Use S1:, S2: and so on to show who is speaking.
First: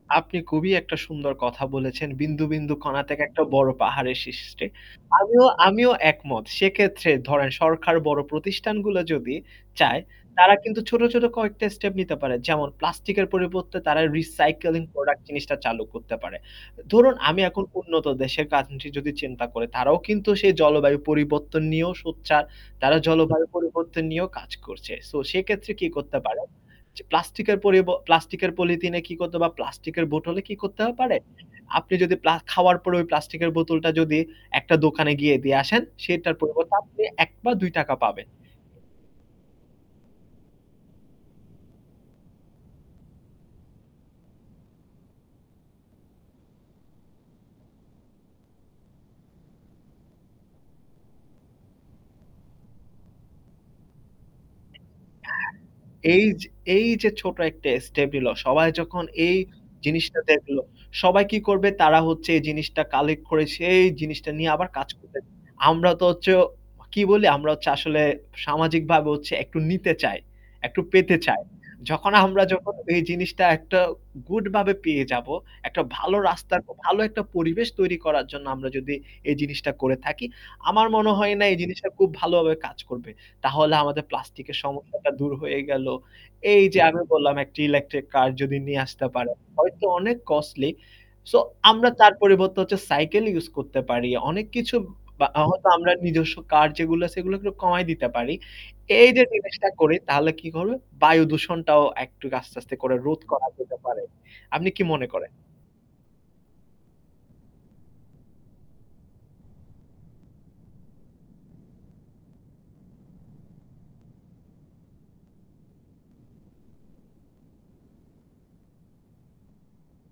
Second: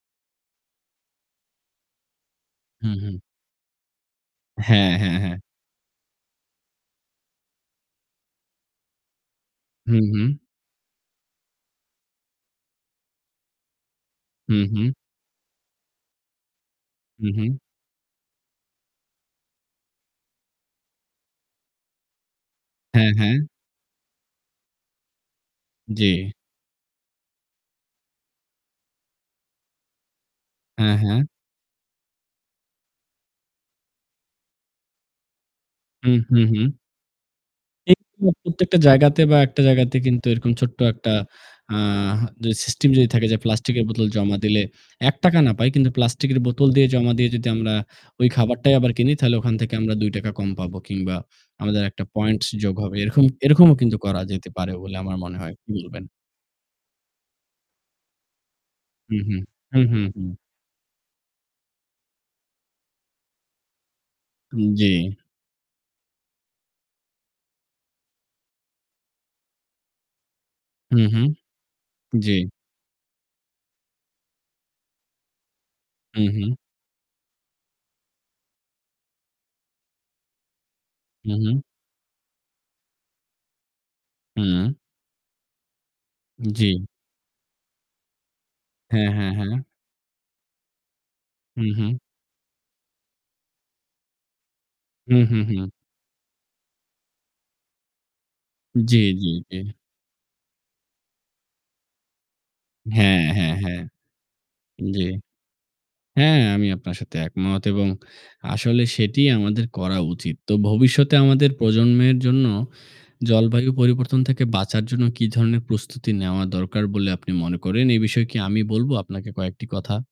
S1: আপনি খুবই একটা সুন্দর কথা বলেছেন। বিন্দু, বিন্দু
S2: হুম,
S1: কণা
S2: হুম।
S1: থেকে একটা বড় পাহাড়ের সৃষ্টি।
S2: হ্যাঁ, হ্যাঁ, হ্যাঁ।
S1: আমিও আমিও একমত। সেক্ষেত্রে ধরেন সরকার বড় প্রতিষ্ঠানগুলো যদি
S2: হু,
S1: চায়।
S2: হু।
S1: তারা কিন্তু ছোট-ছোট কয়েকটা স্টেপ নিতে পারে। যেমন প্লাস্টিকের পরিবর্তে তারা
S2: হু,
S1: রিসাইকেলিং
S2: হু।
S1: প্রোডাক্ট জিনিসটা চালু করতে পারে। ধরুন
S2: উ
S1: আমি
S2: হু।
S1: এখন উন্নত দেশের কান্ট্রি যদি চিন্তা করি, তারাও কিন্তু সেই জলবায়ু পরিবর্তন নিয়েও সোচ্চার, তারা
S2: হ্যাঁ, হ্যাঁ।
S1: জলবায়ু পরিবর্তন নিয়েও কাজ করছে। সো সেক্ষেত্রে কি
S2: জ্বী।
S1: করতে পারেন যে প্লাস্টিকের পরিব প্লাস্টিকের পলিথিনে কি করতে হবে বা প্লাস্টিকের বোতলে কি করতে
S2: হ্যাঁ,
S1: পারে?
S2: হ্যাঁ।
S1: আপনি যদি প্লা খাওয়ার পরে ওই প্লাস্টিকের বোতলটা যদি একটা দোকানে গিয়ে দিয়ে আসেন।
S2: হু,
S1: সেটার
S2: হু, হু।
S1: পরিবর্তে আপনি ১ বা ৳২
S2: একটু
S1: পাবেন।
S2: প্রত্যেকটা জায়গাতে বা ১ টা জায়গাতে কিন্তু এরকম ছোট্ট ১ টা আ যদি সিস্টেম যদি থাকে যে প্লাস্টিকের বোতল জমা দিলে ৳১ না পাই কিন্তু প্লাস্টিকের বোতল দিয়ে জমা দিয়ে যদি আমরা ওই খাবারটাই আবার কিনি। তাহলে ওখান থেকে আমরা ৳২ কম পাবো কিংবা আমাদের একটা পয়েন্টস যোগ হবে। এরকম এরকমও কিন্তু করা যেতে পারে বলে আমার মনে হয়। [unintelligible]
S1: এই যে, এই যে ছোট একটা স্টেপ নিলো সবাই যখন
S2: হু, হু,
S1: এই
S2: হু, হু,
S1: জিনিসটা
S2: হু।
S1: দেখলো, সবাই কি করবে তারা হচ্ছে এই জিনিসটা কালেক্ট করে, সেই জিনিসটা নিয়ে
S2: হু,
S1: আবার কাজ
S2: জ্বী।
S1: করবে। আমরা তো হচ্ছে কি বলি আমরা হচ্ছে আসলে সামাজিকভাবে হচ্ছে একটু নিতে চাই, একটু
S2: হু,
S1: পেতে
S2: হু,
S1: চায়। যখন
S2: জ্বী।
S1: আমরা যখন এই জিনিসটা একটা গুড ভাবে পেয়ে যাবো, একটা ভালো
S2: উ হু।
S1: রাস্তার ভালো একটা পরিবেশ তৈরি করার জন্য আমরা যদি এই জিনিসটা করে থাকি। আমার মনে
S2: হু,
S1: হয় না এই
S2: হু।
S1: জিনিসটা খুব ভালোভাবে কাজ করবে। তাহলে আমাদের প্লাস্টিকের
S2: হু।
S1: সমস্যাটা দূর হয়ে গেল। এই যে
S2: জ্বী।
S1: আমি বললাম একটা ইলেকট্রিক কার যদি নিয়ে আসতে
S2: হ্যাঁ,
S1: পারে।
S2: হ্যাঁ, হ্যাঁ।
S1: হয়তো অনেক কস্টলি, সো
S2: হু,
S1: আমরা
S2: হু।
S1: তার পরিবর্তে হচ্ছে সাইকেল ইউস করতে পারি। অনেক কিছু
S2: হু,
S1: বা
S2: হু,
S1: হয়তো
S2: হু।
S1: আমরা নিজস্ব কার যেগুলো আছে এগুলাকে কমায় দিতে পারি।
S2: জ্বী,
S1: এই যে
S2: জ্বী, জ্বী।
S1: জিনিসটা করি তাহলে কি হবে, বায়ুদূষণটাও একটু আস্তে আস্তে করে রোধ
S2: হ্যাঁ,
S1: করা
S2: হ্যাঁ,
S1: যেতে
S2: হ্যাঁ।
S1: পারে। আপনি কি
S2: জ্বী,
S1: মনে করেন?
S2: হ্যাঁ, আমি আপনার সাথে একমত এবং আসলে সেটিই আমাদের করা উচিত। তো ভবিষ্যতে আমাদের প্রজন্মের জন্য জলবায়ু পরিবর্তন থেকে বাঁচার জন্য কি ধরনের প্রস্তুতি নেওয়া দরকার বলে আপনি মনে করেন? এই বিষয়ে কি আমি বলব আপনাকে কয়েকটি কথা।